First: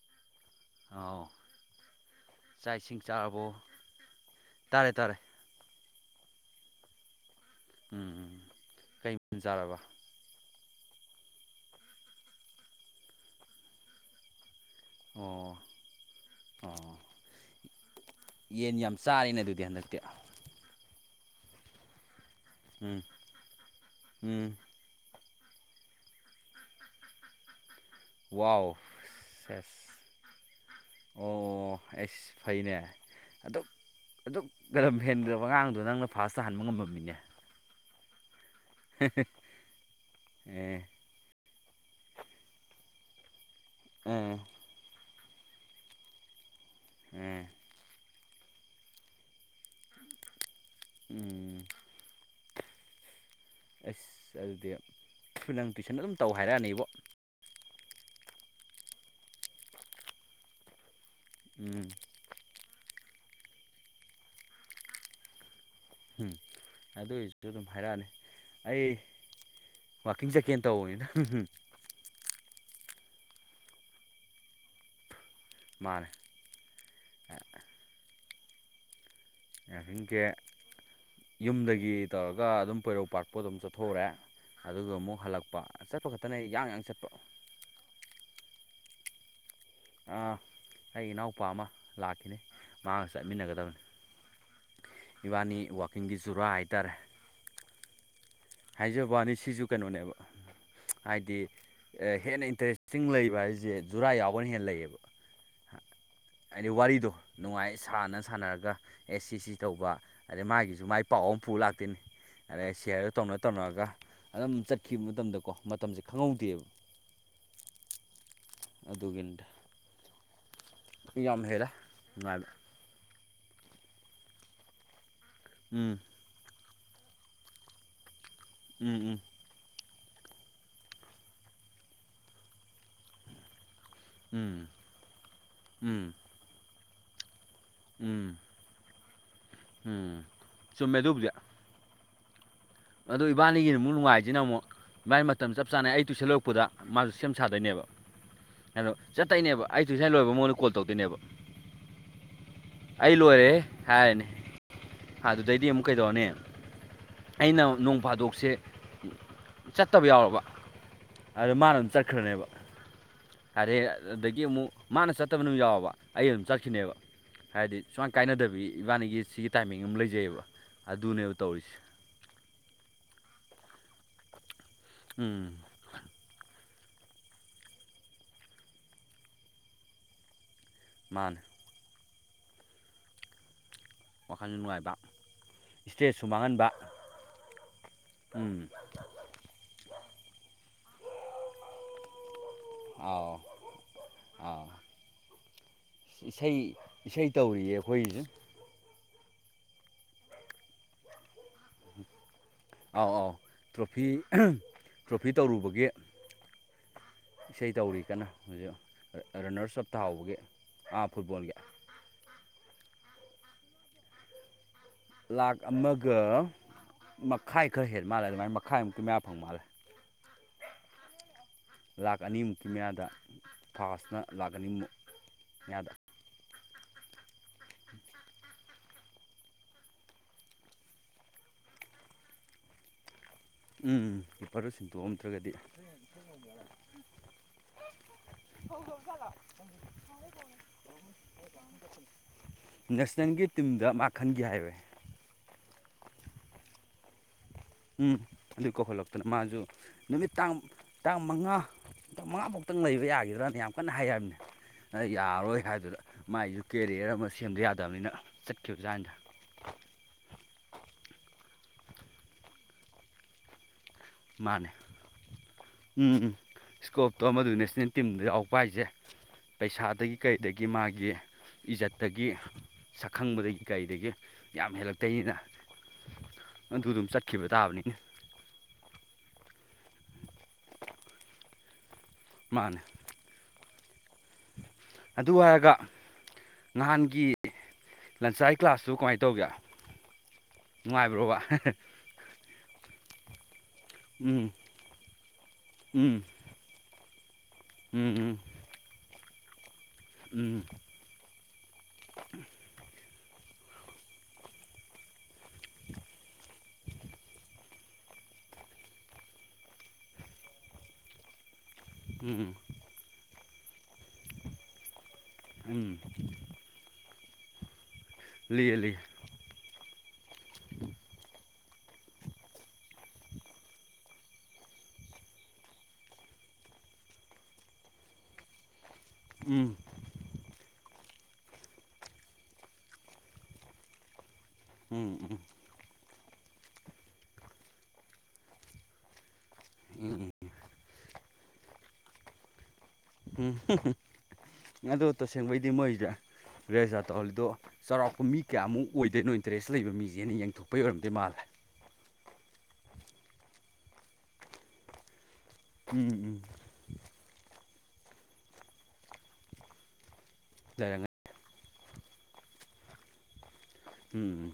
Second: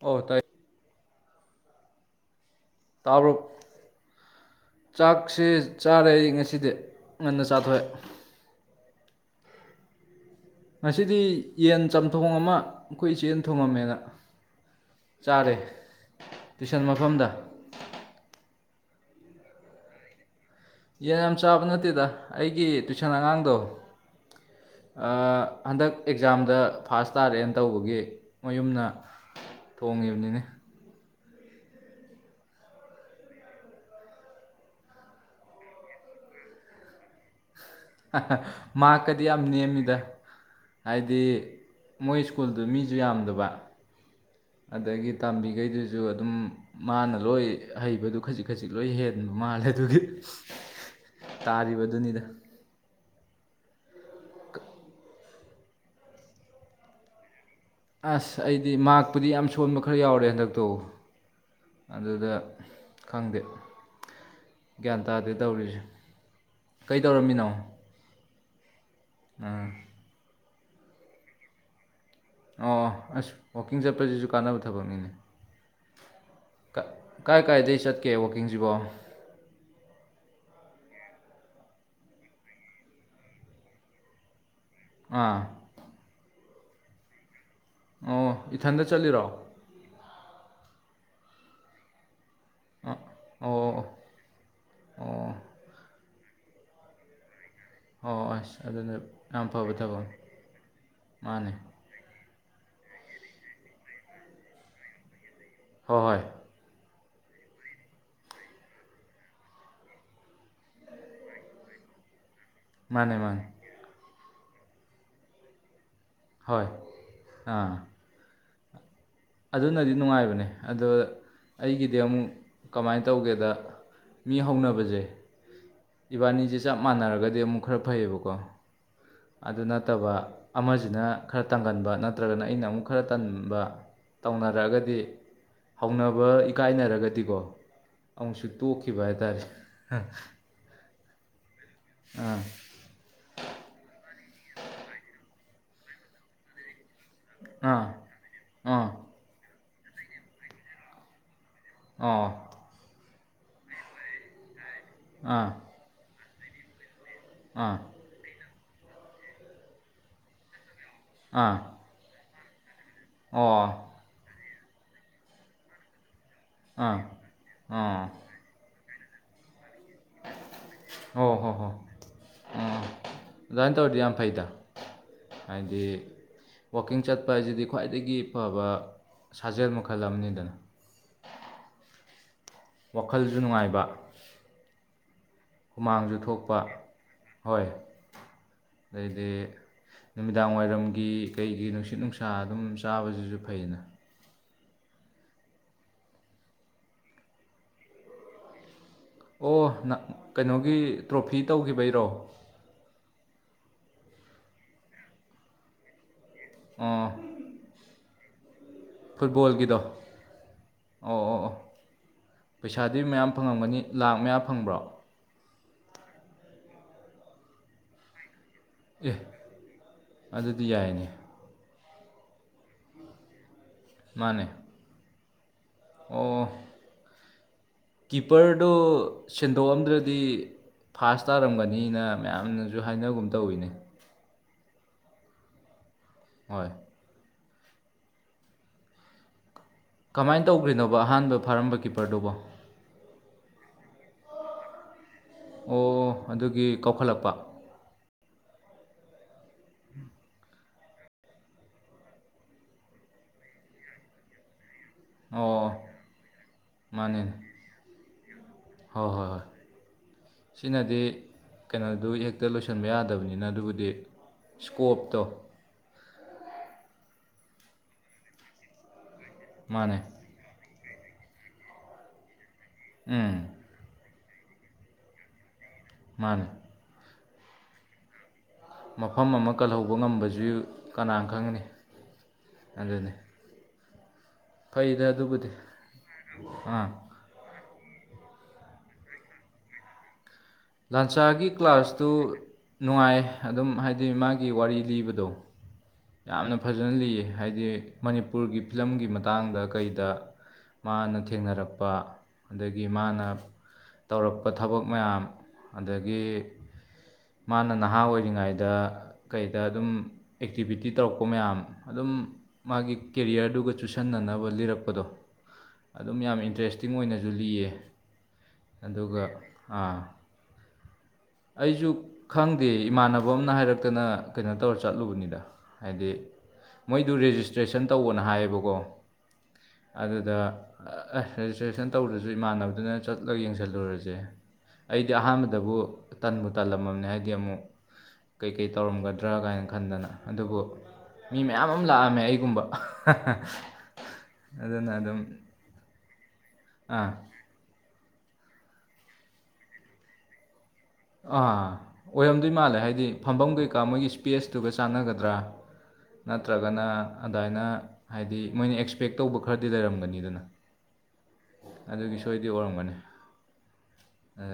ꯑꯣ ꯇꯥꯏ ꯍꯥꯎ ꯆꯥꯛ ꯏꯁꯤꯡ ꯆꯥꯔꯕꯣ ꯇꯥꯔꯦ ꯇꯥꯔꯦ unintelligibleꯆꯥꯔꯦ ꯑꯩ ꯉꯁꯤꯗꯤ ꯉꯟꯅ ꯆꯥꯊꯣꯛꯑꯦ ꯖꯥꯔꯕ ꯉꯁꯤꯗꯤ ꯌꯦꯟ ꯆꯝꯊꯣꯡ ꯑꯃ ꯑꯩꯈꯣꯏ ꯏꯆꯦꯅꯥ ꯊꯣꯡꯉꯝꯃꯦꯅ ꯆꯥꯔꯦ ꯑꯣ ꯇꯨꯏꯁꯟ ꯑꯣ ꯃꯐꯝꯗ ꯌꯦꯟ ꯌꯥꯝ ꯆꯥꯏꯅ ꯑꯗꯨꯗꯤ ꯍꯟꯗꯛꯇꯤ ꯌꯦꯟ ꯌꯥꯝ ꯆꯥꯕ ꯅꯠꯇꯦꯗ ꯑꯩꯒꯤ ꯎꯝ ꯇꯨꯏꯁꯟ ꯑꯉꯥꯡꯗꯣ ꯎꯝ ꯍꯟꯗꯛ ꯑꯦꯛꯖꯥꯝꯗ ꯐꯥꯁ ꯇꯥꯔꯦꯅ ꯇꯧꯕꯒꯤ ꯋꯥꯎ ꯃꯌꯨꯝꯅ ꯁꯦꯖꯖ ꯊꯣꯡꯉꯤꯕꯅꯤꯅꯦ ꯑꯣ ꯑꯩꯁ ꯐꯩꯅꯦ ꯑꯗꯨꯛ ꯑꯗꯨꯛ ꯂꯝ ꯍꯦꯟꯒꯔꯕ ꯑꯉꯥꯡꯗꯣ ꯅꯪꯅ ꯐꯥꯔꯁ ꯇꯥꯍꯟꯕ ꯉꯝꯃꯝꯃꯤꯅꯦ ꯍꯥ ꯍꯥ ꯃꯥꯛꯀꯗꯤ ꯌꯥꯝ ꯅꯦꯝꯃꯤꯗ ꯑꯦ ꯍꯥꯏ unintelligible ꯗꯤ ꯃꯣꯏ ꯁ꯭ꯀꯨꯜꯗꯨ ꯃꯤꯁꯨ ꯌꯥꯝꯗꯕ ꯑꯣ ꯑꯗꯒꯤ ꯇꯝꯕꯤꯈꯩꯗꯨꯁꯨ ꯑꯗꯨꯝ ꯃꯥꯅ ꯑꯦ ꯂꯣꯏ ꯍꯩꯕꯗꯨ ꯈꯖꯤꯛ ꯈꯖꯤꯛ ꯂꯣꯏ ꯍꯦꯟꯕ ꯃꯥꯜꯂꯦ ꯑꯗꯨꯒꯤ ꯎꯝ ꯇꯥꯔꯤꯕꯗꯨꯅꯤꯗ ꯑꯁ ꯑꯗꯨꯗꯤ ꯅꯪ ꯇꯨꯏꯁꯟ ꯑꯗꯨꯝ ꯇꯧ ꯍꯥꯏꯔꯛꯑꯅꯤꯕꯣ ꯑꯁ ꯑꯩꯗꯤ ꯃꯥꯛꯄꯨꯗꯤ ꯌꯥꯝ ꯁꯣꯟꯕ ꯈꯔ ꯌꯥꯎꯔꯦ ꯍꯟꯗꯛꯇꯣ ꯎꯝ ꯑꯗꯨꯗ ꯈꯪꯗꯦ ꯒ꯭ꯌꯥꯟ ꯇꯥꯗꯦ ꯇꯧꯔꯤꯁꯦ ꯎꯝ ꯀꯩ ꯑꯗꯨꯏꯁꯨ ꯇꯧꯔꯝꯃꯤꯅꯣ ꯑꯗꯨꯝ ꯍꯥꯏꯔꯛꯑꯅꯤ ꯑꯩ ꯎꯝ ꯋꯥꯛꯀꯤꯡ ꯆꯠꯀꯦꯅ ꯇꯧꯕꯅꯤꯗ ꯍꯝ ꯍꯝ ꯑꯣ ꯑꯁ ꯋꯥꯛꯀꯤꯡ ꯆꯠꯄꯁꯤꯁꯨ ꯀꯥꯟꯅꯕ ꯊꯕꯛꯅꯤꯅꯦ ꯃꯥꯟꯅꯦ ꯀꯥꯏ ꯀꯥꯏꯗꯒꯤ ꯆꯠꯀꯦ ꯋꯥꯛꯀꯤꯡꯁꯤꯕꯣ [unintelligible] ꯌꯨꯝꯗꯒꯤ ꯇꯧꯔꯒ ꯑꯗꯨꯝ ꯄꯣꯏꯔꯧ ꯄꯥꯠ ꯄꯧ ꯑꯗꯨꯝ ꯆꯠꯊꯣꯛꯎꯔꯦ ꯑꯗꯨꯒ ꯑꯃꯨꯛ ꯑꯥ ꯍꯜꯂꯛꯄ ꯆꯠꯄ ꯈꯛꯇꯅꯦ ꯌꯥꯡ ꯌꯥꯡ ꯆꯠꯄ ꯑꯣ ꯏꯊꯟꯇ ꯆꯠꯂꯤꯔꯣ ꯑꯥ ꯑꯩꯒꯤ ꯏꯅꯥꯎꯄꯥ ꯑꯃ ꯂꯥꯛꯈꯤꯅꯤ ꯑꯣ ꯃꯥꯒ ꯆꯠꯃꯤꯟꯅꯒꯗꯕꯅꯤ ꯑꯣ ꯑꯣ ꯏꯕꯥꯅꯤ ꯋꯥꯛꯀꯤꯡꯒꯤ ꯖꯨꯔꯥ ꯍꯥꯏꯇꯥꯔꯦ ꯑꯣ ꯑꯗꯨꯅ ꯍꯥꯏꯖꯕ꯭ꯋꯥꯅꯤ ꯌꯥꯝ ꯁꯤꯖꯨ ꯐꯕ ꯊꯕꯛꯅꯤ ꯀꯩꯅꯣꯅꯦꯕ ꯍꯥꯏꯗꯤ ꯃꯥꯅꯦ ꯍꯦꯟꯅ ꯏꯟꯇꯔꯦꯁꯇꯤꯡ ꯂꯩꯕ ꯍꯥꯏꯖꯦ ꯖꯨꯔꯥ ꯌꯥꯎꯕꯅ ꯍꯦꯟ ꯂꯩꯕ ꯍꯣ ꯍꯣꯏ ꯍꯥꯏꯗꯤ ꯋꯥꯔꯤꯗꯣ ꯅꯨꯡꯉꯥꯏ ꯁꯥꯟꯅ ꯁꯥꯟꯅꯔꯒ ꯑꯦ ꯁꯤ ꯁꯤ ꯇꯧꯕ ꯑꯗꯩ ꯃꯥꯒꯤꯖꯨ ꯃꯥꯏ ꯄꯥꯎ ꯑꯃ ꯄꯨ ꯂꯥꯛꯇꯣꯏꯅꯤ ꯑꯗꯩ ꯁꯤꯌꯥꯔꯗꯣ ꯃꯥꯅꯦ ꯇꯧꯅ ꯃꯥꯅꯦ ꯇꯧꯅꯔꯒ ꯑꯗꯨꯝ ꯆꯠꯈꯤꯕ ꯃꯇꯝꯗꯀꯣ ꯃꯇꯝꯖꯦ ꯈꯪꯍꯧꯗꯦꯕ ꯍꯣꯏ ꯑꯥ ꯑꯗꯨꯒꯤꯅꯤꯗ ꯑꯗꯨꯅꯗꯤ ꯅꯨꯡꯉꯥꯏꯕꯅꯦ ꯑꯗꯣ ꯌꯥꯝ ꯍꯦꯜꯂꯦ ꯑꯩꯒꯤꯗꯤ ꯑꯃꯨꯛ ꯅꯨꯡꯉꯥꯏꯕ ꯀꯃꯥꯏ ꯇꯧꯒꯦꯗ ꯃꯤ ꯍꯧꯅꯕꯖꯦ ꯎꯝ ꯏꯕꯥꯅꯤꯖꯦ ꯆꯞ ꯃꯥꯟꯅꯔꯒꯗꯤ ꯑꯃꯨꯛ ꯈꯔ ꯐꯩꯕꯀꯣ ꯎꯝ ꯎꯝ ꯑꯗꯨ ꯅꯠꯇꯕ ꯑꯃꯖꯤꯅ ꯈꯔ ꯇꯪꯒꯟꯕ ꯅꯠꯇ꯭ꯔꯒꯅ ꯑꯩꯅ ꯑꯃꯨꯛ ꯈꯔ ꯇꯟꯕ ꯎꯝ ꯇꯧꯅꯔꯛꯑꯒꯗꯤ ꯎꯝ ꯎꯝ ꯍꯧꯅꯕ ꯏꯀꯥꯏꯅꯔꯒꯗꯤꯀꯣ ꯎꯝ ꯑꯃꯨꯛꯁꯨ ꯇꯣꯛꯈꯤꯕ ꯍꯥꯏꯇꯥꯔꯦ ꯎꯝ ꯆꯨꯝꯃꯦ ꯑꯗꯨꯕꯨꯗꯤ ꯑꯥ ꯑꯗꯣ ꯏꯕꯥꯅꯤꯒꯤꯅ ꯑꯃꯨꯛ ꯅꯨꯡꯉꯥꯏꯖꯤꯅ ꯑꯃꯨꯛ ꯃꯥꯥꯏ ꯃꯇꯝ ꯆꯞ ꯆꯥꯅ ꯑꯩ ꯇꯨꯏꯁꯟ ꯂꯧꯔꯛꯄꯗ ꯃꯥꯖꯨ ꯁꯦꯝ ꯁꯥꯗꯣꯏꯅꯦꯕ ꯑꯥ ꯑꯥ ꯑꯗꯣ ꯆꯠꯇꯣꯏꯅꯦꯕ ꯑꯩ ꯇꯨꯏꯁꯟ ꯂꯣꯏꯕ ꯃꯉꯣꯟꯗ ꯀꯣꯜ ꯇꯧꯗꯣꯏꯅꯦꯕ ꯑꯥ ꯑꯩ ꯂꯣꯏꯔꯦ ꯍꯥꯏꯔꯅꯤ ꯑꯥ ꯑꯗꯨꯗꯩꯗꯤ ꯑꯃꯨꯛ ꯀꯩꯗꯧꯔꯅꯤ ꯑꯩꯅ ꯑꯥ ꯅꯣꯡ ꯐꯥꯗꯣꯛꯁꯦ ꯆꯠꯇꯕ ꯌꯥꯎꯔꯕ ꯑꯗꯣ ꯑꯥ ꯃꯥꯅ ꯑꯗꯨꯝ ꯆꯠꯈ꯭ꯔꯅꯦꯕ ꯑꯣ ꯐꯔꯦ ꯑꯗꯒꯤ ꯑꯃꯨꯛ ꯃꯥꯅ ꯆꯠꯇꯕ ꯅꯨꯃꯤꯠ ꯌꯥꯎꯔꯕ ꯑꯩ ꯑꯗꯨꯝ ꯆꯠ ꯑꯥ ꯁꯤꯅꯦꯕ ꯍꯥꯏꯗꯤ ꯑꯣ ꯁꯨꯡꯀꯥꯏ ꯀꯥꯏꯅꯗꯕꯤ ꯏꯕꯥꯅꯤꯒꯤ ꯁꯤꯒꯤ ꯇꯥꯏꯃꯤꯡ ꯑꯃ ꯂꯩ ꯍꯣ ꯍꯣ ꯍꯣ ꯎꯝ ꯑꯗꯨꯃꯥꯏ ꯇꯧꯔꯗꯤ ꯌꯥꯝ ꯐꯩꯗ ꯎꯝ ꯍꯥꯏꯗꯤ ꯋꯥꯀꯤꯡ ꯆꯠꯄ ꯍꯥꯏꯖꯤꯗꯤ ꯈ꯭ꯋꯥꯏꯗꯒꯤ ꯐꯕ ꯁꯥꯖꯦꯜ ꯃꯈꯜ ꯑꯃꯅꯤꯗꯅ ꯃꯥꯥꯅꯦ ꯋꯥꯈꯜꯖꯨ ꯅꯨꯡꯉꯥꯏꯕ ꯋꯥꯈꯜꯁꯨ ꯅꯨꯡꯉꯥꯏꯕ ꯍꯨꯃꯥꯡꯖꯨ ꯏꯁꯇ꯭ꯔꯦꯁꯁꯨ ꯊꯣꯛꯄ ꯃꯥꯡꯍꯟꯕ ꯍꯣꯏ ꯎꯝ ꯗꯩꯗꯤ ꯅꯨꯃꯤꯗꯥꯡ ꯋꯥꯏꯔꯝꯒꯤ ꯀꯩꯒꯤ ꯅꯨꯡꯁꯤꯠ ꯅꯨꯡꯁꯥ ꯑꯗꯨꯝ ꯑꯥꯎ ꯆꯥꯕꯖꯤꯖꯨ ꯐꯩꯗꯅ ꯑꯥꯎ ꯏꯁꯩ ꯏꯁꯩ ꯇꯧꯔꯤꯌꯦ ꯑꯩꯈꯣꯏꯖꯤ ꯑꯣ ꯅ ꯀꯩꯅꯣꯒꯤ ꯇ꯭ꯔꯣꯐꯤ ꯇꯧꯒꯤꯕꯩꯔꯣ ꯑꯥꯎ ꯑꯥꯎ ꯇ꯭ꯔꯣꯐꯤ ꯇ꯭ꯔꯣꯐꯤ ꯇꯧꯔꯨꯕꯒꯤ ꯑꯥ ꯏꯁꯩ ꯇꯧꯔꯤ ꯀꯟꯅ ꯍꯧꯖꯤꯛ ꯐꯨꯠꯕꯣꯜꯒꯤꯗꯣ ꯔꯟꯅꯔꯁ ꯑꯞ ꯇꯥꯍꯧꯕꯒꯤ ꯑꯥ ꯑꯣ ꯑꯣ ꯐꯨꯠꯕꯣꯜꯒꯤ ꯑꯣ ꯄꯩꯁꯥꯗꯤ ꯃꯌꯥꯝ ꯐꯪꯉꯝꯒꯅꯤ ꯂꯥꯛ ꯃꯌꯥ ꯐꯪꯕ꯭ꯔꯣ ꯂꯥꯛ ꯑꯃꯒ ꯃꯈꯥꯏ ꯈꯔ ꯍꯦꯟ ꯃꯥꯜꯂꯦ ꯑꯗꯨꯃꯥꯏ ꯃꯈꯥꯏꯃꯨꯛꯀꯤ ꯑꯦ ꯃꯌꯥ ꯐꯪ ꯃꯥꯜꯂꯦ ꯑꯗꯨꯗꯤ ꯌꯥꯏꯅꯦ ꯂꯥꯛ ꯑꯅꯤꯃꯨꯛꯀꯤ ꯃꯌꯥꯗ ꯐꯔꯥꯁꯅ ꯃꯥꯅꯦ ꯂꯥꯛ ꯑꯅꯤꯃꯨꯛ ꯃꯌꯥꯗ ꯑꯣ ꯀꯤꯄꯔꯗꯨ ꯁꯤꯟꯗꯣꯛꯑꯝꯗ꯭ꯔꯗꯤ ꯐꯥꯁ ꯇꯥꯔꯝꯒꯅꯤꯅ ꯃꯌꯥꯝꯅꯁꯨ ꯍꯥꯏꯅꯒꯨꯝ ꯇꯧꯋꯤꯅꯦ ꯎꯝ ꯀ꯭ꯔꯤꯄꯔꯗꯣ ꯁꯤꯟꯗꯣꯛꯑꯝꯗ꯭ꯔꯒꯗꯤ ꯍꯣꯏ ꯍꯣ [unintelligible] ꯀꯃꯥꯏꯅ ꯇꯧꯈ꯭ꯔꯤꯅꯣꯕ ꯑꯍꯥꯟꯕ ꯐꯥꯔꯝꯕ ꯀꯤꯄꯔꯗꯨꯕꯣ ꯅꯦꯁꯅꯦꯜꯒꯤ ꯇꯤꯝꯗ ꯃꯥ ꯈꯟꯒꯦ ꯍꯥꯏꯔꯦ ꯑꯣ ꯑꯗꯨꯒꯤ ꯀꯧꯈꯠꯂꯛꯄ ꯎꯝ ꯑꯗꯨ ꯀꯧꯍꯜꯂꯛꯇꯅ ꯃꯥꯁꯨ ꯅꯨꯃꯤꯠ ꯇꯥꯡ ꯇꯥꯡ ꯃꯉꯥ ꯇ ꯃꯉꯥꯐꯧꯗꯪ ꯂꯩꯕ ꯌꯥꯈꯤꯗ꯭ꯔꯅ ꯌꯥꯝ ꯀꯟꯅ ꯍꯥꯏꯔꯕꯅꯦ ꯅ ꯑꯣ ꯌꯥꯔꯔꯣꯏ ꯍꯥꯏꯗꯨꯅ ꯃꯥꯏꯁꯨ ꯀꯦꯔꯤꯌꯔ ꯑꯃ ꯃꯥꯅꯤꯅꯦ ꯁꯦꯝꯗ ꯌꯥꯗꯕꯅꯤꯅ ꯍꯣꯏ ꯆꯠꯈꯤꯕꯖꯥꯠꯅꯤꯗ ꯍꯣꯏ ꯍꯣꯏ ꯁꯤꯅꯗꯤ ꯀꯩꯅꯣꯗꯨ ꯍꯦꯛꯇ ꯂꯣꯏꯁꯤꯟꯕ ꯌꯥꯗꯕꯅꯤꯅ ꯑꯗꯨꯕꯨꯗꯤ ꯃꯥꯅꯦ ꯏꯁꯀꯣꯞꯇꯣ ꯎꯝ ꯎꯝ ꯏꯁꯀꯣꯞꯇꯣ ꯑꯃꯗꯨ ꯅꯦꯁꯅꯦꯜ ꯇꯤꯝꯗ ꯌꯥꯎ ꯄ ꯍꯥꯏꯁꯦ ꯃꯥꯅꯦ ꯄꯩꯁꯥꯗꯒꯤ ꯀꯩꯗꯒꯤ ꯃꯥꯒꯤ ꯏꯖꯠꯇꯒꯤ ꯎꯝ ꯁꯛꯈꯪꯕꯗꯒꯤ ꯀꯩꯗꯒꯤ ꯌꯥꯝ ꯍꯦꯜꯂꯛꯇꯣꯏꯅꯤꯅ ꯃꯥꯅꯤ ꯑꯗꯨ ꯑꯗꯨꯝ ꯆꯠꯈꯤꯕ ꯇꯥꯕꯅꯤꯅ ꯃꯐꯝ ꯑꯃ ꯀꯜꯍꯧꯕ ꯉꯝꯕꯁꯨ ꯀꯅꯥꯅ ꯈꯪꯒꯅꯤ ꯃꯥꯅꯦ ꯐꯩꯗ ꯑꯗꯨ ꯑꯗꯨꯕꯨꯗꯤ ꯍꯥꯏꯔꯒ ꯑꯥ ꯅꯍꯥꯟꯒꯤ ꯂꯟꯁꯥꯏ ꯀ꯭ꯂꯥꯁꯇꯨ ꯀꯃꯥꯏꯅ ꯇꯧꯒꯦ ꯅꯨꯡꯉꯥꯏꯕ꯭ꯔꯣꯕ ꯂꯥꯟꯁꯥꯒꯤ ꯀ꯭ꯂꯥꯁꯇꯨ ꯅꯨꯡꯉꯥꯏ ꯑꯗꯨꯝ ꯍꯥꯏꯗꯤ ꯃꯥꯒꯤ ꯎꯝ ꯋꯥꯔꯤ ꯂꯤꯕꯗꯣ ꯎꯝ ꯌꯥꯝꯅ ꯐꯖꯅ ꯂꯤꯌꯦ ꯍꯥꯏꯗꯤ ꯎꯝ ꯎꯝ ꯃꯅꯤꯄꯨꯔꯒꯤ ꯐꯤꯂꯝꯒꯤ ꯃꯇꯥꯡꯗ ꯀꯩꯗ ꯎꯝ ꯃꯥꯅ ꯊꯦꯡꯅꯔꯛꯄ ꯑꯗꯒꯤ ꯃꯥꯅ ꯇꯧꯔꯛꯄ ꯊꯕꯛ ꯃꯌꯥꯝ ꯑꯗꯒꯤ ꯃꯥꯅ ꯅꯍꯥ ꯑꯣꯏꯔꯤꯉꯩꯗ ꯀꯩꯗ ꯑꯗꯨꯝ ꯑꯦꯛꯇꯤꯕꯤꯇꯤ ꯇꯧꯔꯛꯄ ꯃꯌꯥꯝ ꯑꯗꯨꯝ ꯎꯝ ꯃꯥꯒꯤ ꯀꯦꯔꯤꯌꯔꯗꯨꯒ ꯆꯨꯁꯟꯅꯅꯕ ꯂꯤꯔꯛꯄꯗꯣ ꯎꯝ ꯑꯗꯨꯝ ꯌꯥꯝꯅ ꯏꯟꯇꯔꯦꯁꯇꯦ ꯆꯤꯡ ꯑꯣꯏꯅꯁꯨ ꯂꯤꯌꯦ ꯂꯤꯌꯦ ꯂꯤꯌꯦ ꯑꯗꯨꯒꯥ ꯑꯩꯁꯨ ꯈꯪꯗꯦ ꯏꯃꯥꯟꯅꯕ ꯑꯃꯅ ꯍꯥꯏꯔꯛꯇꯅ ꯀꯩꯅꯣ ꯇꯧꯔ ꯆꯠꯂꯨꯕꯅꯤꯗ ꯍꯥꯏꯗꯤ ꯃꯣꯏꯗꯨ ꯔꯦꯖꯤꯁꯇ꯭ꯔꯦꯁꯟ ꯇꯧꯕꯅ ꯍꯥꯏꯌꯦꯕꯀꯣ ꯎꯝ ꯑꯗꯨꯗ ꯔꯦꯖꯤꯁꯇ꯭ꯔꯦꯁꯟ ꯇꯧꯔꯁꯨ ꯏꯃꯥꯟꯅꯕꯗꯨꯅ ꯆꯠꯂꯒ ꯌꯦꯡꯁꯜꯂꯨꯔꯁꯦ ꯑꯩꯗꯤ ꯎꯝ ꯎꯝ ꯑꯍꯥꯟꯕꯗꯕꯨ ꯇꯟꯕꯨ ꯇꯜꯂꯝꯃꯕꯅꯦ ꯍꯥꯏꯗꯤ ꯑꯃꯨꯛ ꯀꯩꯀꯩ ꯇꯧꯔꯝꯒꯗꯦ ꯅꯠꯇ꯭ꯔꯥ ꯀꯥꯏꯅ ꯈꯟꯗꯅ ꯎꯝ ꯑꯗꯨꯕꯨ ꯃꯤ ꯃꯌꯥꯝ ꯑꯃ ꯂꯥꯛꯑꯝꯃꯦ ꯑꯩꯒꯨꯝꯕ ꯎꯝ ꯑꯗꯨꯅ ꯑꯗꯣ ꯑꯗꯨꯝ ꯇꯁꯦꯡꯕꯩꯗꯤ ꯃꯣꯏꯁꯤ ꯔꯦꯁꯇꯥꯥꯔ ꯑꯥ ꯇꯧꯍꯜꯂꯤꯗꯣ ꯆꯥꯎꯔꯥꯛꯄ ꯃꯤ ꯀꯌꯥꯃꯨꯛ ꯑꯣꯏꯗꯣꯏꯅꯣ ꯏꯟꯇꯔꯦꯁ ꯂꯩꯕ ꯃꯤꯁꯦꯅ ꯌꯦꯡꯊꯣꯛ ꯑꯥ ꯑꯣꯏꯔꯝꯗꯣꯏ ꯃꯥꯜꯂꯦ ꯍꯥꯏꯗꯤ ꯐꯝꯐꯝ ꯀꯩꯀꯥ ꯃꯣꯏꯒꯤ ꯏꯁꯄꯦꯁꯇꯨꯒ ꯆꯥꯟꯅꯒꯗ꯭ꯔꯥ ꯎꯝ ꯎꯝ ꯅꯠꯇ꯭ꯔꯒꯅ ꯑꯗꯨꯃꯥꯏꯅ ꯍꯥꯏꯗꯤ ꯃꯣꯏꯅ ꯑꯦꯛꯁꯄꯦꯛ ꯇꯧꯕ ꯈꯔꯗꯤ ꯂꯩꯔꯝꯒꯅꯤꯗꯅ ꯂꯩꯔꯉꯦ ꯑꯗꯨꯒꯤ ꯁꯣꯏꯗꯤ ꯑꯣꯏꯔꯝꯒꯅꯤ ꯑ ꯎꯝ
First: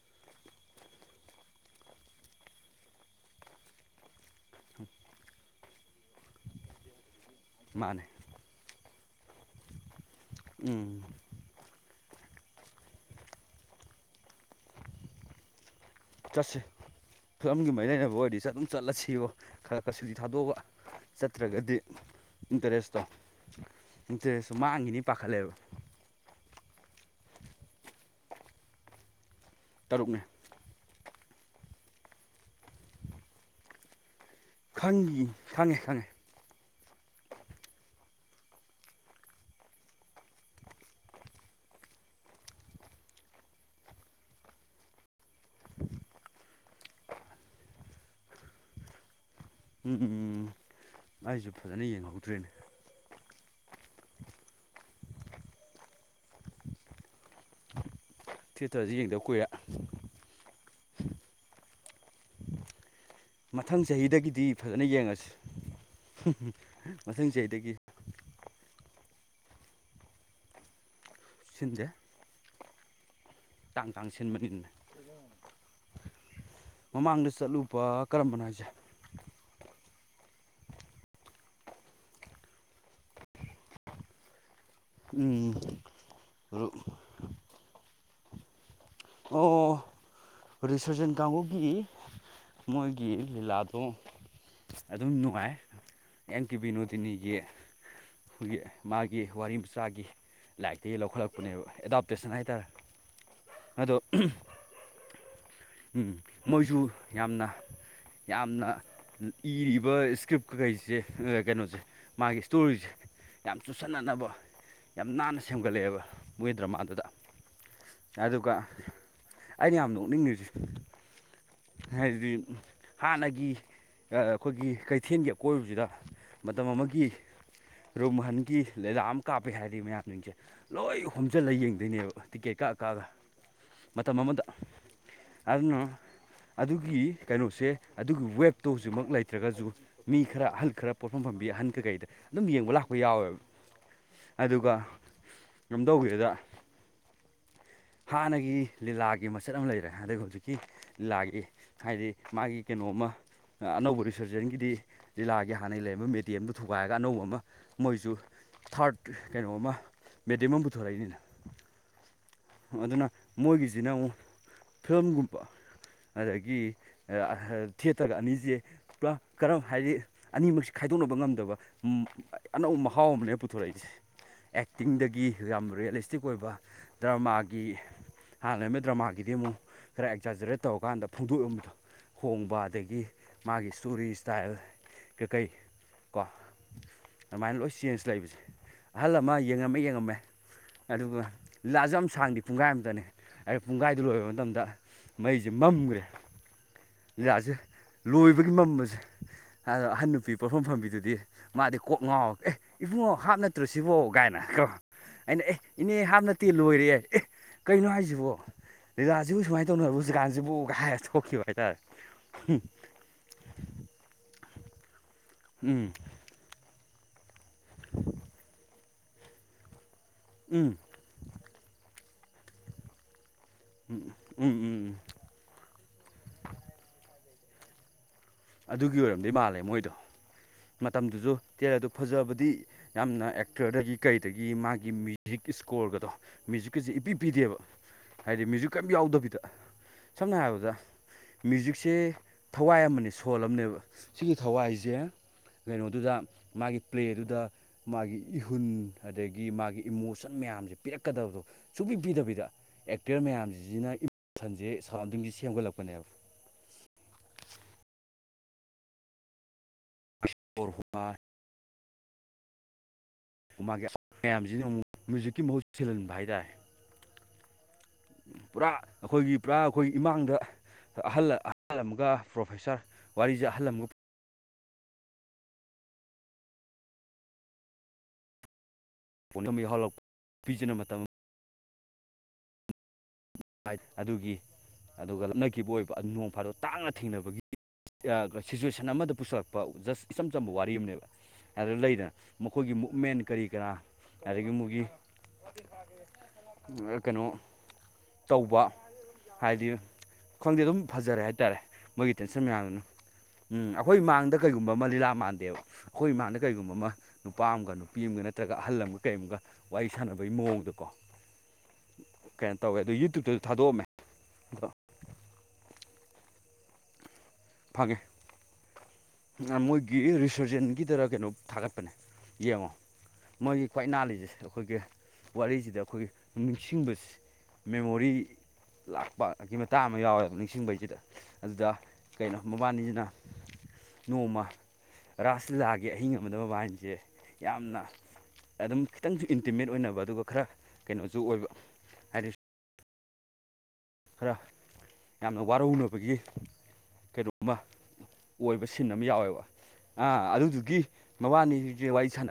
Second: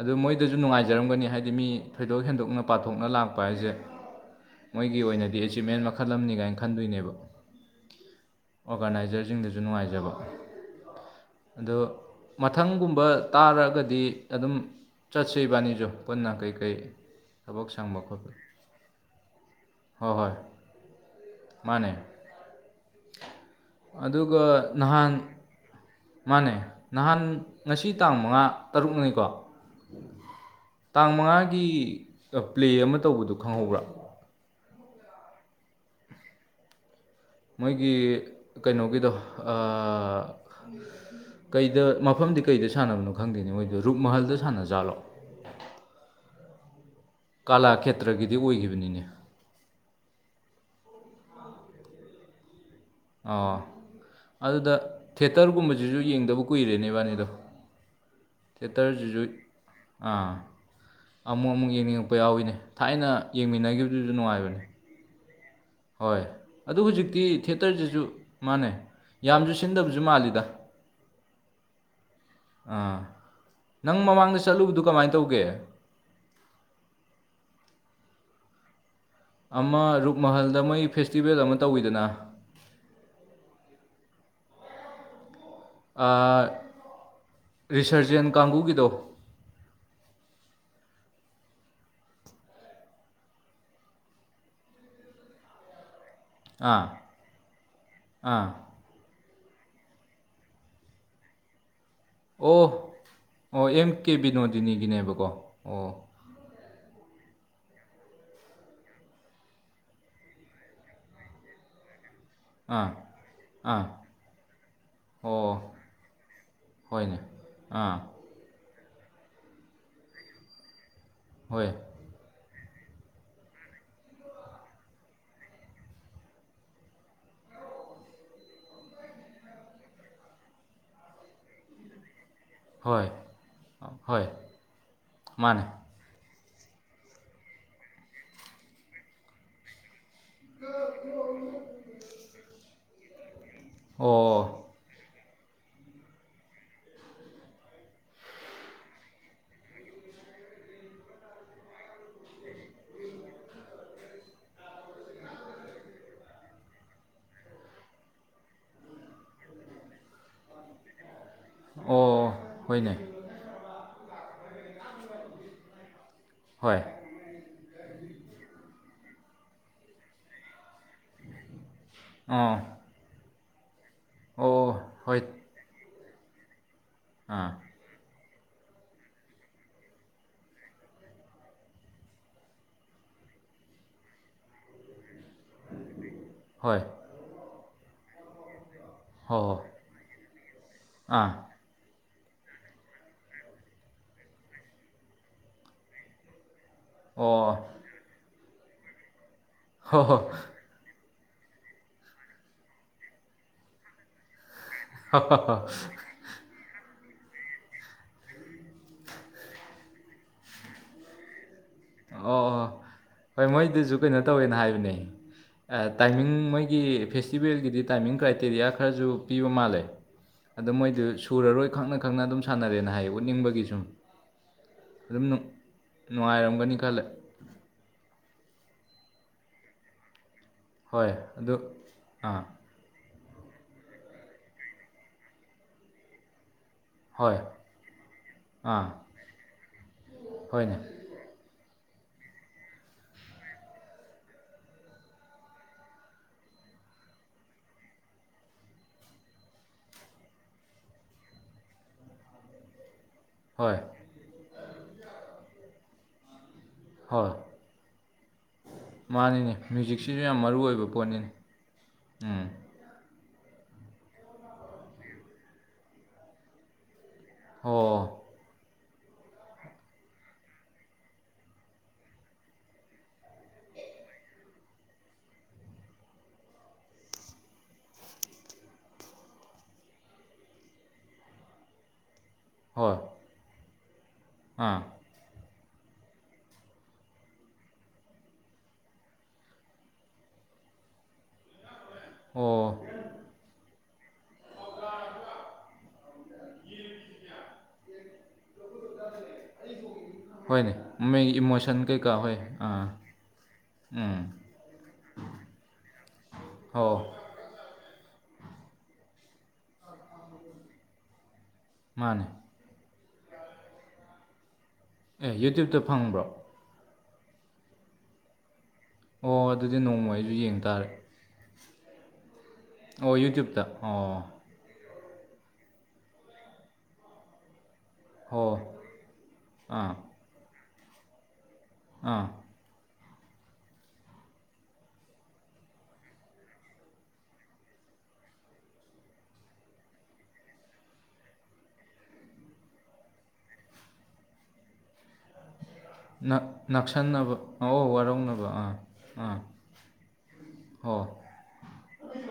ꯑꯗꯨ ꯃꯣꯏ ꯑꯩꯗꯁꯨ ꯅꯨꯡꯉꯥꯏꯖꯔꯝꯒꯅꯤ ꯍꯥꯏꯗꯤ ꯃꯤ ꯊꯣꯏꯗꯣꯛ ꯍꯦꯟꯗꯣꯛꯅ ꯄꯥꯊꯣꯛꯅ ꯂꯥꯛꯄ ꯍꯥꯏꯁꯦ ꯃꯣꯏꯒꯤ ꯑꯣꯏꯅꯗꯤ ꯑꯦꯆꯤꯞꯃꯦꯟ ꯃꯈꯜ ꯑꯃꯅꯤ ꯀꯥꯏꯅ ꯈꯟꯗꯣꯏꯅꯦꯕ ꯃꯥꯅꯦ ꯑꯣꯔꯒꯅꯥꯏꯖꯔꯁꯤꯡꯗꯁꯨ ꯅꯨꯡꯉꯥꯏꯖꯕ ꯎꯝ ꯑꯗꯣ ꯃꯊꯪꯒꯨꯝꯕ ꯇꯥꯔꯛꯑꯒꯗꯤ ꯑꯗꯨꯝ ꯆꯠꯁꯤ ꯏꯕꯥꯅꯤꯁꯨ ꯄꯨꯟꯅ ꯆꯠꯁ ꯀꯩꯀꯩ ꯊꯕꯛ ꯐꯤꯂꯝꯒꯤ ꯃꯔꯤ ꯁꯪꯕ ꯂꯩꯅꯕ ꯈꯣꯠꯄ ꯑꯣꯏꯔꯗꯤ ꯆꯠ ꯑꯗꯨꯝ ꯆꯠꯂꯁꯤꯕꯣ ꯈꯔ ꯍꯣꯏ ꯈꯔꯁꯤꯗꯤ ꯍꯣꯏ ꯊꯥꯗꯣꯛꯑ ꯆꯠꯇ꯭ꯔꯒꯗꯤ ꯃꯥꯅꯦ ꯏꯟꯇꯔꯦꯁꯇꯣ ꯏꯟꯇꯔꯦꯁꯇꯣ ꯑꯗꯨꯒ ꯃꯥꯡꯈꯤꯅꯤ ꯅꯍꯥꯟ ꯄꯥꯈꯠꯂꯦꯕ ꯃꯥꯅꯦ ꯅꯍꯥꯟ ꯉꯁꯤ ꯇꯥꯡ ꯃꯉꯥ ꯇꯔꯨꯛꯅꯤꯅꯤꯀꯣ ꯇꯔꯨꯛꯅꯦ ꯇꯥꯡ ꯃꯉꯥꯒꯤ ꯄ꯭ꯂꯦ ꯑꯃ ꯇꯧꯕꯗꯨ ꯈꯪꯍꯧꯕ꯭ꯔꯥ ꯈꯪꯉꯤ ꯈꯪꯉꯦ ꯈꯪꯉꯦ ꯃꯣꯏꯒꯤ ꯀꯩꯅꯣꯒꯤꯗꯣ ꯑꯥ ꯀꯩꯗ ꯃꯐꯝꯗꯤ ꯀꯩꯗ ꯁꯥꯟꯅꯕꯅꯣ ꯈꯪꯗꯦꯅꯦ ꯃꯣꯏꯗꯣ ꯔꯨꯛ ꯃꯍꯜꯗ ꯁꯥꯟꯅꯖꯥꯠꯂꯣ [unintelligible] ꯀꯥꯂꯥ ꯈꯦꯇ꯭ꯔꯒꯤꯗꯤ ꯑꯣꯏꯈꯤꯕꯅꯤꯅꯦ ꯎꯝ ꯎꯝ ꯑꯩꯁꯨ ꯐꯖꯅ ꯌꯦꯡꯍꯧꯗ꯭ꯔꯦꯅꯦ ꯑꯥ ꯑꯗꯨꯗ ꯊꯦꯇꯔꯒꯨꯝꯕꯁꯤꯁꯨ ꯌꯦꯡꯗꯕ ꯀꯨꯏꯔꯦꯅꯦ ꯏꯕꯥꯅꯤꯗꯣ ꯊꯤꯌꯦꯇꯔꯁꯦ ꯌꯦꯡꯗꯕ ꯊꯦꯇꯔꯁꯤꯁꯨꯨ ꯀꯨꯏꯔꯦ ꯑꯥ ꯑꯃꯨꯛ ꯑꯃꯨꯛ ꯌꯦꯡꯅꯤꯡꯉꯛꯄ ꯌꯥꯎꯏꯤꯅꯦ ꯊꯥꯏꯅ ꯃꯊꯪ ꯌꯦꯡꯃꯤꯟꯅꯈꯤꯕꯗꯨꯁꯨ ꯆꯍꯤꯗꯒꯤꯗꯤ ꯅꯨꯡꯉꯥꯏꯕꯅꯦ ꯐꯖꯅ ꯌꯦꯡꯉꯁꯤ ꯍꯣꯏ ꯑꯗꯨ ꯍꯧꯖꯤꯛꯇꯤ ꯃꯊꯪ ꯆꯍꯤꯗꯒꯤ ꯊꯦꯇꯔꯁꯤꯁꯨ ꯃꯥꯅꯦ ꯌꯥꯝꯁꯨ ꯁꯤꯟꯗꯕꯁꯨ ꯃꯥꯜꯂꯤꯗ ꯁꯤꯟꯗ‌ꯦ ꯑꯥ ꯅꯪ ꯇꯥꯡ ꯃꯃꯥꯡꯗ ꯁꯤꯟꯕꯅꯤꯅ ꯆꯠꯂꯨꯕꯗꯨ ꯀꯃꯥꯏꯅ ꯇꯧꯒꯦ ꯃꯃꯥꯡꯗ ꯆꯠꯂꯨꯕ ꯀꯔꯝꯕꯅꯣ ꯍꯥꯏꯁꯦ ꯑꯃ ꯔꯨꯛ ꯃꯍꯜꯗ ꯃꯣꯏ ꯐꯦꯁꯇꯤꯚꯦꯜ ꯑꯃ ꯇꯧꯋꯤꯗꯅ ꯎꯝ ꯑꯥ ꯔꯤꯁꯔꯖꯦꯟ ꯀꯥꯡꯕꯨꯨꯒꯤꯗꯣ ꯑꯣ ꯔꯤꯁꯔꯖꯦꯟ ꯀꯥꯡꯕꯨꯨꯒꯤ ꯃꯣꯏꯒꯤ ꯂꯤꯂꯥꯗꯣ ꯑꯗꯨꯝ ꯅꯨꯡꯉꯥꯏ ꯑꯦꯟꯀꯤꯕꯤ ꯑꯥ ꯅꯣꯗꯤꯅꯤꯒꯤ ꯑꯥ ꯑꯩꯈꯣꯏꯒꯤ ꯃꯥꯒꯤ ꯋꯥꯔꯤ ꯃꯆꯥꯒꯤ ꯂꯥꯏꯔꯤꯛꯇꯒꯤ ꯂꯧꯈꯠꯂꯛꯄꯅꯦꯕ ꯑꯦꯗꯥꯞꯇꯦꯁꯟ ꯑꯣ ꯍꯥꯏꯇꯥꯔꯦ ꯑꯣ ꯑꯦꯝ ꯑꯗꯣ ꯀꯦ ꯕꯤꯅꯣꯗꯤꯅꯤꯒꯤꯅꯦꯕꯀꯣ ꯑꯣ ꯃꯣꯏꯁꯨ ꯌꯥꯝꯅ ꯌꯥꯝꯅ ꯏꯔꯤꯕ ꯏꯁꯀ꯭ꯔꯤꯞꯈꯩꯁꯦ ꯀꯩꯅꯣꯁꯦ ꯃꯥꯒꯤ ꯑꯥ ꯇꯨꯔꯤꯁꯦ ꯌꯥꯝ ꯑꯥ ꯆꯨꯁꯟꯅꯅꯕ ꯌꯥꯝ ꯑꯣ ꯅꯥꯟꯅ ꯁꯦꯝꯒꯠꯂꯛꯑꯦꯕ ꯃꯣꯏ ꯗ꯭ꯔꯃꯥꯗꯨꯗ ꯍꯣꯏꯅꯦ ꯑꯥ ꯑꯗꯨꯒ ꯑꯩꯅ ꯌꯥꯝ ꯅꯣꯛꯅꯤꯡꯉꯁꯤ ꯍꯣꯏ ꯍꯥꯏꯗꯤ ꯍꯥꯟꯅꯒꯤ ꯑꯩꯈꯣꯏꯒꯤ ꯀꯩꯊꯦꯜꯒꯤ ꯑꯀꯣꯏꯕꯁꯤꯗ ꯃꯇꯝ ꯑꯃꯒꯤ ꯔꯨꯝ ꯃꯍꯍꯟꯒꯤ ꯂꯤꯂꯥꯛ ꯑꯃ ꯀꯥꯞꯄꯦ ꯍꯥꯏꯔꯗꯤ ꯃꯌꯥꯝꯁꯤꯡꯁꯦ ꯂꯣꯏ ꯍꯣꯝꯖꯤꯜꯂꯒ ꯌꯦꯡꯗꯣꯏꯅꯦꯕ ꯇꯤꯀꯦꯠ ꯀꯛꯑ ꯀꯛꯑꯒ ꯍꯣꯏ ꯃꯇꯝ ꯍꯣꯏ ꯑꯃꯗ ꯃꯥꯅꯦ ꯑꯗꯨꯅ ꯑꯗꯨꯒꯤ ꯀꯩꯅꯣꯁꯦ ꯑꯗꯨꯒꯤ ꯋꯦꯞꯇꯣ ꯍꯧꯖꯤꯛꯃꯛ ꯂꯩꯇ꯭ꯔꯒꯁꯨ ꯃꯤ ꯈꯔ ꯑꯍꯜ ꯈꯔ ꯄꯣꯠꯐꯝ ꯐꯝꯕꯤ ꯑꯍꯟ ꯀꯀꯩꯗ ꯑꯗꯨꯝ ꯌꯦꯡꯕ ꯂꯥꯛꯄ ꯌꯥꯎꯋꯦꯕ ꯑꯣ ꯑꯗꯨꯒ ꯀꯝ ꯇꯧꯒꯗ ꯍꯥꯟꯅꯒꯤ ꯂꯤꯂꯥꯒꯤ ꯃꯆꯠ ꯑꯃ ꯂꯩꯔꯦ ꯑꯗꯒꯤ ꯍꯧꯖꯤꯛꯀꯤ ꯂꯤꯂꯥꯒꯤ ꯍꯥꯏꯗꯤ ꯃꯥꯒꯤ ꯀꯩꯅꯣꯝꯃ ꯑꯅꯧꯕ ꯔꯤꯁ‌ꫭꯔꯖꯦꯟꯒꯤꯗꯤ ꯖꯤꯜꯂꯥꯒꯤ ꯍꯥꯟꯅꯒꯤ ꯂꯩꯔꯝꯕ ꯃꯦꯗꯤꯦꯝꯗꯨ ꯊꯨꯒꯥꯏꯔꯒ ꯑꯅꯧꯕ ꯑꯃ ꯃꯣꯏꯁꯨ ꯊꯥꯔꯠ ꯀꯩꯅꯣꯃ ꯃꯦꯗꯤꯝ ꯑꯃ ꯄꯨꯊꯣꯔꯛꯏꯅꯤꯅ ꯑꯣ ꯍꯣꯏꯅꯦ ꯑꯗꯨꯅ ꯃꯣꯏꯒꯤꯁꯤꯅ ꯑꯃꯨꯛ ꯐꯤꯂꯝꯒꯨꯝꯕ ꯑꯗꯒꯤ ꯍꯣꯏ ꯊꯤꯌꯦꯇꯔꯒ ꯑꯅꯤꯁꯦ ꯄꯨ ꯀꯔꯝ ꯍꯥꯏꯗꯤ ꯑꯅꯤꯃꯛꯁꯦ ꯈꯥꯏꯗꯣꯛꯅꯕ ꯉꯝꯗꯕ ꯑꯝ ꯑꯥ ꯑꯅꯧꯕ ꯃꯍꯥꯎ ꯑꯃꯅꯦ ꯄꯨꯊꯣꯔꯛꯏꯁꯦ ꯑꯣ ꯍꯣꯏ ꯑꯦꯛꯇꯤꯡꯗꯒꯤ ꯌꯥꯝ ꯔꯤꯌꯦꯂꯤꯁꯇꯤꯛ ꯑꯣꯏꯕ ꯑꯥ ꯗ꯭ꯔꯃꯥꯒꯤ ꯍꯥꯟꯅ ꯂꯩꯕ ꯗ꯭ꯔꯃꯥꯒꯤꯗꯤ ꯑꯃꯨꯛ ꯈꯔ ꯑꯦꯛꯖꯥꯖꯔꯦꯠ ꯇꯧꯔꯀꯥꯟꯗ ꯐꯣꯡꯗꯣꯛꯑꯝꯃꯤꯗꯣ ꯍꯣꯡꯕ ꯑꯗꯒꯤ ꯃꯥꯒꯤ ꯏꯁꯇꯣꯔꯤ ꯏꯁꯇꯥꯏꯜ ꯀꯩ ꯀꯩ ꯀꯣ ꯍꯣꯏ ꯑꯗꯨꯃꯥꯏꯅ ꯂꯣꯏ ꯆꯦꯟꯖ ꯂꯩꯕꯁꯦ ꯑꯍꯜ ꯑꯃ ꯍꯣ ꯍꯣ ꯌꯦꯡꯉꯝꯃꯦ ꯌꯦꯡꯉꯝꯃꯦ ꯑꯗꯨꯒ ꯑꯥ ꯂꯤꯂꯥꯁ‌ꯦ ꯌꯥꯝ ꯁꯥꯡꯗ‌ꯦ ꯄꯨꯡꯈꯥꯏ ꯑꯃꯝꯇꯅꯦ ꯑ ꯄꯨꯡꯈꯥꯏꯗꯨ ꯂꯣꯏꯕ ꯃꯇꯝꯗ ꯃꯩꯁꯦ ꯃꯝꯈ꯭ꯔꯦ ꯂꯤꯂꯥꯁꯦ ꯑꯣ ꯂꯣꯏꯕꯒꯤ ꯃꯝꯕꯁꯦ ꯍꯣ ꯑꯍꯟ ꯍꯣ ꯅꯨꯄꯤ ꯄꯣꯠꯐꯝ ꯐꯝꯕꯤꯗꯨꯗꯤ ꯃꯥꯗꯤ ꯀꯣꯛ ꯉꯥꯎ ꯑꯦ ꯏꯕꯨꯡꯉꯣ ꯍꯥꯞ ꯅꯠꯇ꯭ꯔꯣ ꯁꯤꯕꯣ ꯒꯥꯏꯅ ꯀꯣ ꯑꯩꯅ ꯑꯦ ꯑꯣ ꯏꯅꯦ ꯍꯥꯞ ꯅꯠꯇꯦ ꯂꯣꯏꯔꯦ ꯑꯦ ꯀꯩꯅꯣ ꯍꯥꯏꯁꯤꯕꯣ ꯂꯤꯂꯥ ꯁꯤꯕꯨ ꯁꯨꯃꯥꯏ ꯇꯧꯅꯕ꯭ꯔꯣ ꯍꯧꯖꯤꯀꯥꯟꯁꯤꯕꯨ ꯀꯥꯏꯔ ꯊꯣꯛꯈꯤꯕ ꯍꯥꯏꯇꯥꯔꯦ ꯑꯣ ꯍꯣꯏ ꯃꯣꯏꯗꯨꯁꯨ ꯀꯩꯅꯣ ꯇꯧꯋꯦꯅ ꯍꯥꯏꯕꯅꯦ ꯎꯝ ꯇꯥꯏꯃꯤꯡ ꯃꯣꯏꯒꯤ ꯐꯦꯁꯇꯤꯚꯦꯜꯒꯤꯗꯤ ꯇꯥꯏꯃꯤꯡ ꯀ꯭ꯔꯥꯏꯇꯦꯔꯤꯌꯥ ꯈꯔꯁꯨ ꯄꯤꯕ ꯃꯥꯜꯂꯦ ꯑꯗꯣ ꯎꯝ ꯃꯣꯏꯗꯨ ꯁꯨꯔꯔꯣꯏ ꯈꯪꯅ ꯈꯪꯅ ꯑꯗꯨꯝ ꯁꯥꯟꯅꯔꯦꯅ ꯍꯥꯏꯌꯦ ꯎꯠꯅꯤꯡꯕꯒꯤ ꯁꯨꯝ ꯎꯝ ꯎꯝ ꯎꯝ ꯑꯗꯨꯝ ꯅꯨꯡꯉꯥꯏꯔꯝꯒꯅꯤ ꯈꯜꯂꯦ ꯑꯗꯨꯒꯤ ꯑꯣꯏꯔꯝꯗꯤ ꯃꯥꯜꯂꯦ ꯃꯣꯏꯗꯣ ꯃꯇꯝꯗꯨꯁꯨ ꯇꯦꯔ ꯑꯗꯨ ꯑꯥ ꯐꯖꯕꯗꯤ ꯌꯥꯝꯅ ꯑꯦꯛꯇꯔꯗꯒꯤ ꯀꯩꯗꯒꯤ ꯃꯥꯒꯤ ꯃ꯭ꯌꯨꯖꯤꯛ ꯏꯁꯀꯣꯔꯒꯗꯣ ꯃ꯭ꯌꯨꯖꯤꯛꯀꯁꯦ ꯏꯄꯤ ꯍꯣꯏ ꯄꯤꯗꯦꯕ ꯍꯥꯏꯗꯤ ꯑꯥ ꯃ꯭ꯌꯨꯖꯤꯛꯀꯝ ꯌꯥꯎꯗꯕꯤꯗ ꯁꯝꯅ ꯍꯥꯏꯔꯕꯗ ꯍꯣꯏꯅꯦ ꯃ꯭ꯌꯨꯖꯤꯛꯁꯦ ꯊꯋꯥꯏ ꯑꯃꯅꯦ ꯁꯣꯜ ꯑꯃꯅꯦꯕ ꯁꯤꯒꯤ ꯊꯋꯥꯏꯁꯦ ꯀꯩꯅꯣꯗꯨꯗ ꯃꯥꯒꯤ ꯄ꯭ꯂꯦꯗꯨꯗ ꯃꯥꯒꯤ ꯏꯍꯨꯟ ꯑꯗꯒꯤ ꯃꯥꯒꯤ ꯏꯃꯣꯁꯟ ꯃꯌꯥꯝꯁꯦ ꯄꯤꯔꯛꯀꯗꯕꯗꯣ ꯁꯨꯡꯛꯄꯤ ꯄꯤꯗꯕꯤꯗ ꯑꯦꯛꯇꯔ ꯍꯣꯏ ꯃꯌꯥꯝꯁꯤꯁꯤꯅ ꯏꯃꯣꯁꯟꯁꯦ ꯁꯔꯥꯎꯟꯗꯤꯡꯁꯦ ꯁꯦꯝꯒꯠꯂꯛꯄꯅꯦꯕ ꯍꯣꯏ ꯃꯥꯅꯤꯅꯦ ꯃ꯭ꯌꯨꯖꯤꯛꯁꯤꯁꯨ ꯌꯥꯝ ꯃꯔꯨ ꯁꯣꯔ ꯑꯣꯏꯕ ꯍꯣꯟꯕ ꯄꯣꯠꯅꯤꯅꯤ [unintelligible] ꯃꯥꯒꯤ ꯃꯌꯥꯝꯁꯤꯅ ꯑꯃꯨꯛ ꯃ꯭ꯌꯨꯖꯤꯛꯀꯤ ꯃꯍꯨꯠ ꯁꯤꯜꯍꯟꯕ ꯍꯥꯏꯇꯥꯔꯦ ꯑꯣ ꯄꯨꯔꯥ ꯑꯩꯈꯣꯏꯒꯤ ꯄꯨꯔꯥ ꯑꯩꯈꯣꯏꯒꯤ ꯏꯃꯥꯡꯗ ꯑꯍꯜ ꯑꯍꯜ ꯑꯃꯒ ꯄ꯭ꯔꯣꯐꯦꯁꯥꯔ ꯋꯥꯔꯤꯁꯦ ꯑꯍꯜ ꯑꯃꯒ ꯄꯨꯝꯅꯃꯛ ꯌꯧꯍꯟꯂꯛꯄ ꯄꯤꯖꯅ ꯃꯇꯝ ꯍꯣꯏ [unintelligible] ꯑꯗꯨꯒꯤ ꯑꯥ ꯑꯗꯨꯒ ꯂꯞꯅꯈꯤꯕ ꯑꯣꯏꯕ ꯑꯗꯨ ꯅꯣꯡ ꯐꯥꯗꯣꯛ ꯇꯥꯡꯅ ꯊꯦꯡꯅꯕꯒꯤ ꯁꯤꯆꯨꯋꯦꯁꯟ ꯑꯃꯗ ꯄꯨꯁꯜꯂꯛꯄꯥ ꯖꯁ ꯏꯆꯝ ꯆꯝꯕ ꯋꯥꯔꯤ ꯑꯃꯅꯦꯕ ꯑꯗꯨꯗꯅ ꯂꯩꯗꯅ ꯃꯈꯣꯏꯒꯤ ꯑꯣ ꯃꯨꯛꯃꯦꯟ ꯀꯔꯤ ꯀꯔꯥ ꯑꯗꯒꯤ ꯃꯣꯏꯒꯤ ꯀꯩꯅꯣ ꯇꯧꯕ ꯍꯥꯏꯗꯤ ꯈꯪꯗꯦ ꯍꯣꯏꯅꯦ ꯑꯗꯨꯝ ꯐꯖꯔꯦ ꯃꯣꯏꯒꯤ ꯍꯥꯏꯇꯥꯔꯦ ꯏꯃꯣꯁꯟ ꯀꯩꯀꯥ ꯃꯣꯏꯒꯤ ꯍꯣꯏ ꯇꯦꯟꯁꯟ ꯃꯌꯥꯝꯗꯨꯅ ꯑꯥ ꯎꯝ ꯑꯩꯈꯣꯏ ꯃꯥꯡꯗ ꯀꯩꯒꯨꯝꯕ ꯑꯃꯥ ꯂꯤꯂꯥ ꯃꯥꯟꯗꯦꯕ ꯑꯩꯈꯣꯏ ꯏꯃꯥꯡꯗ ꯀꯩꯒꯨꯝꯕ ꯍꯣ ꯑꯃꯥ ꯅꯨꯄꯥ ꯑꯃꯒ ꯅꯨꯄꯤ ꯑꯃꯒ ꯅꯠꯇ꯭ꯔꯒ ꯑꯍꯜ ꯑꯃꯒ ꯀꯔꯤ ꯑꯃꯒ ꯋꯥꯔꯤ ꯁꯥꯟꯅꯕꯒꯤ ꯃꯑꯣꯡꯗꯀꯣ ꯃꯥꯅꯦ ꯀꯩꯅꯣ ꯇꯧꯋꯦ ꯑꯗꯨ ꯌꯨꯇꯨꯞ ꯇꯁꯨ ꯊꯗꯣꯛꯑꯝꯃꯦ ꯑꯦ ꯌꯨꯇ꯭ꯌꯨꯕꯇ ꯐꯪꯕ꯭ꯔꯣ ꯐꯥꯒꯦ ꯑꯣ ꯑꯗꯨꯗꯤ ꯃꯣꯏꯒꯤ ꯅꯣꯡꯃ ꯑꯩꯁꯨ ꯌꯦꯡ ꯇꯥꯔꯦ ꯔꯤꯁꯔꯖꯦꯟꯒꯤꯗ ꯀꯩꯅꯣ ꯊꯥꯒꯠꯄꯅꯦ ꯌꯦꯡꯉꯣ ꯑꯣ ꯌꯨꯇ꯭ꯌꯨꯕꯇ ꯃꯣꯏꯒꯤ ꯈ꯭ꯋꯥꯏ ꯑꯣ ꯏꯅꯥꯂꯤꯁꯦ ꯑꯩꯈꯣꯏꯒꯤ ꯋꯥꯔꯤꯁꯤꯗ ꯑꯩꯈꯣꯏꯒꯤ ꯅꯤꯡꯁꯤꯡꯕ ꯃꯦꯃꯣꯔꯤ ꯍꯣ ꯂꯥꯛꯄꯒꯤ ꯃꯇꯥꯡ ꯑꯥ ꯑꯃ ꯌꯥꯎꯋꯦꯕ ꯅꯤꯡꯁꯤꯡꯕꯩꯁꯤꯗ ꯑꯗꯨꯗ ꯑꯥ ꯀꯩꯅꯣ ꯃꯕꯥꯅꯤꯁꯤꯅ ꯅꯣꯡꯃ ꯔꯥꯁ ꯂꯤꯂꯥꯒꯤ ꯑꯍꯤꯡ ꯑꯃꯗ ꯃꯕꯥ ꯍꯥꯏꯟꯁꯦ ꯌꯥꯝꯅ ꯑꯗꯨꯝ ꯈꯤꯇꯪꯁꯨ ꯏꯟꯇꯤꯃꯦꯠ ꯑꯣꯏꯅꯕ ꯑꯗꯨꯒ ꯈꯔ ꯀꯩꯅꯣꯁꯨ ꯑꯣꯏꯕ ꯍꯥꯏꯗꯤ ꯈꯔ ꯌꯥꯝꯅ ꯋꯥꯔꯧꯅꯕ ꯒꯤ ꯅꯛꯁꯟꯅꯕ ꯀꯩꯅꯣꯝꯃ ꯑꯣ ꯋꯥꯔꯧꯅꯕ ꯑꯣꯏꯕ ꯑꯥ ꯁꯤꯟ ꯑꯃ ꯑꯥ ꯌꯥꯎꯋꯦꯕ ꯑꯥ ꯑꯗꯨꯗꯨꯒꯤ ꯍꯣ ꯃꯕꯥꯅꯤ ꯍꯧꯁꯦ ꯋꯥꯔꯤ ꯁꯥꯟꯅꯔ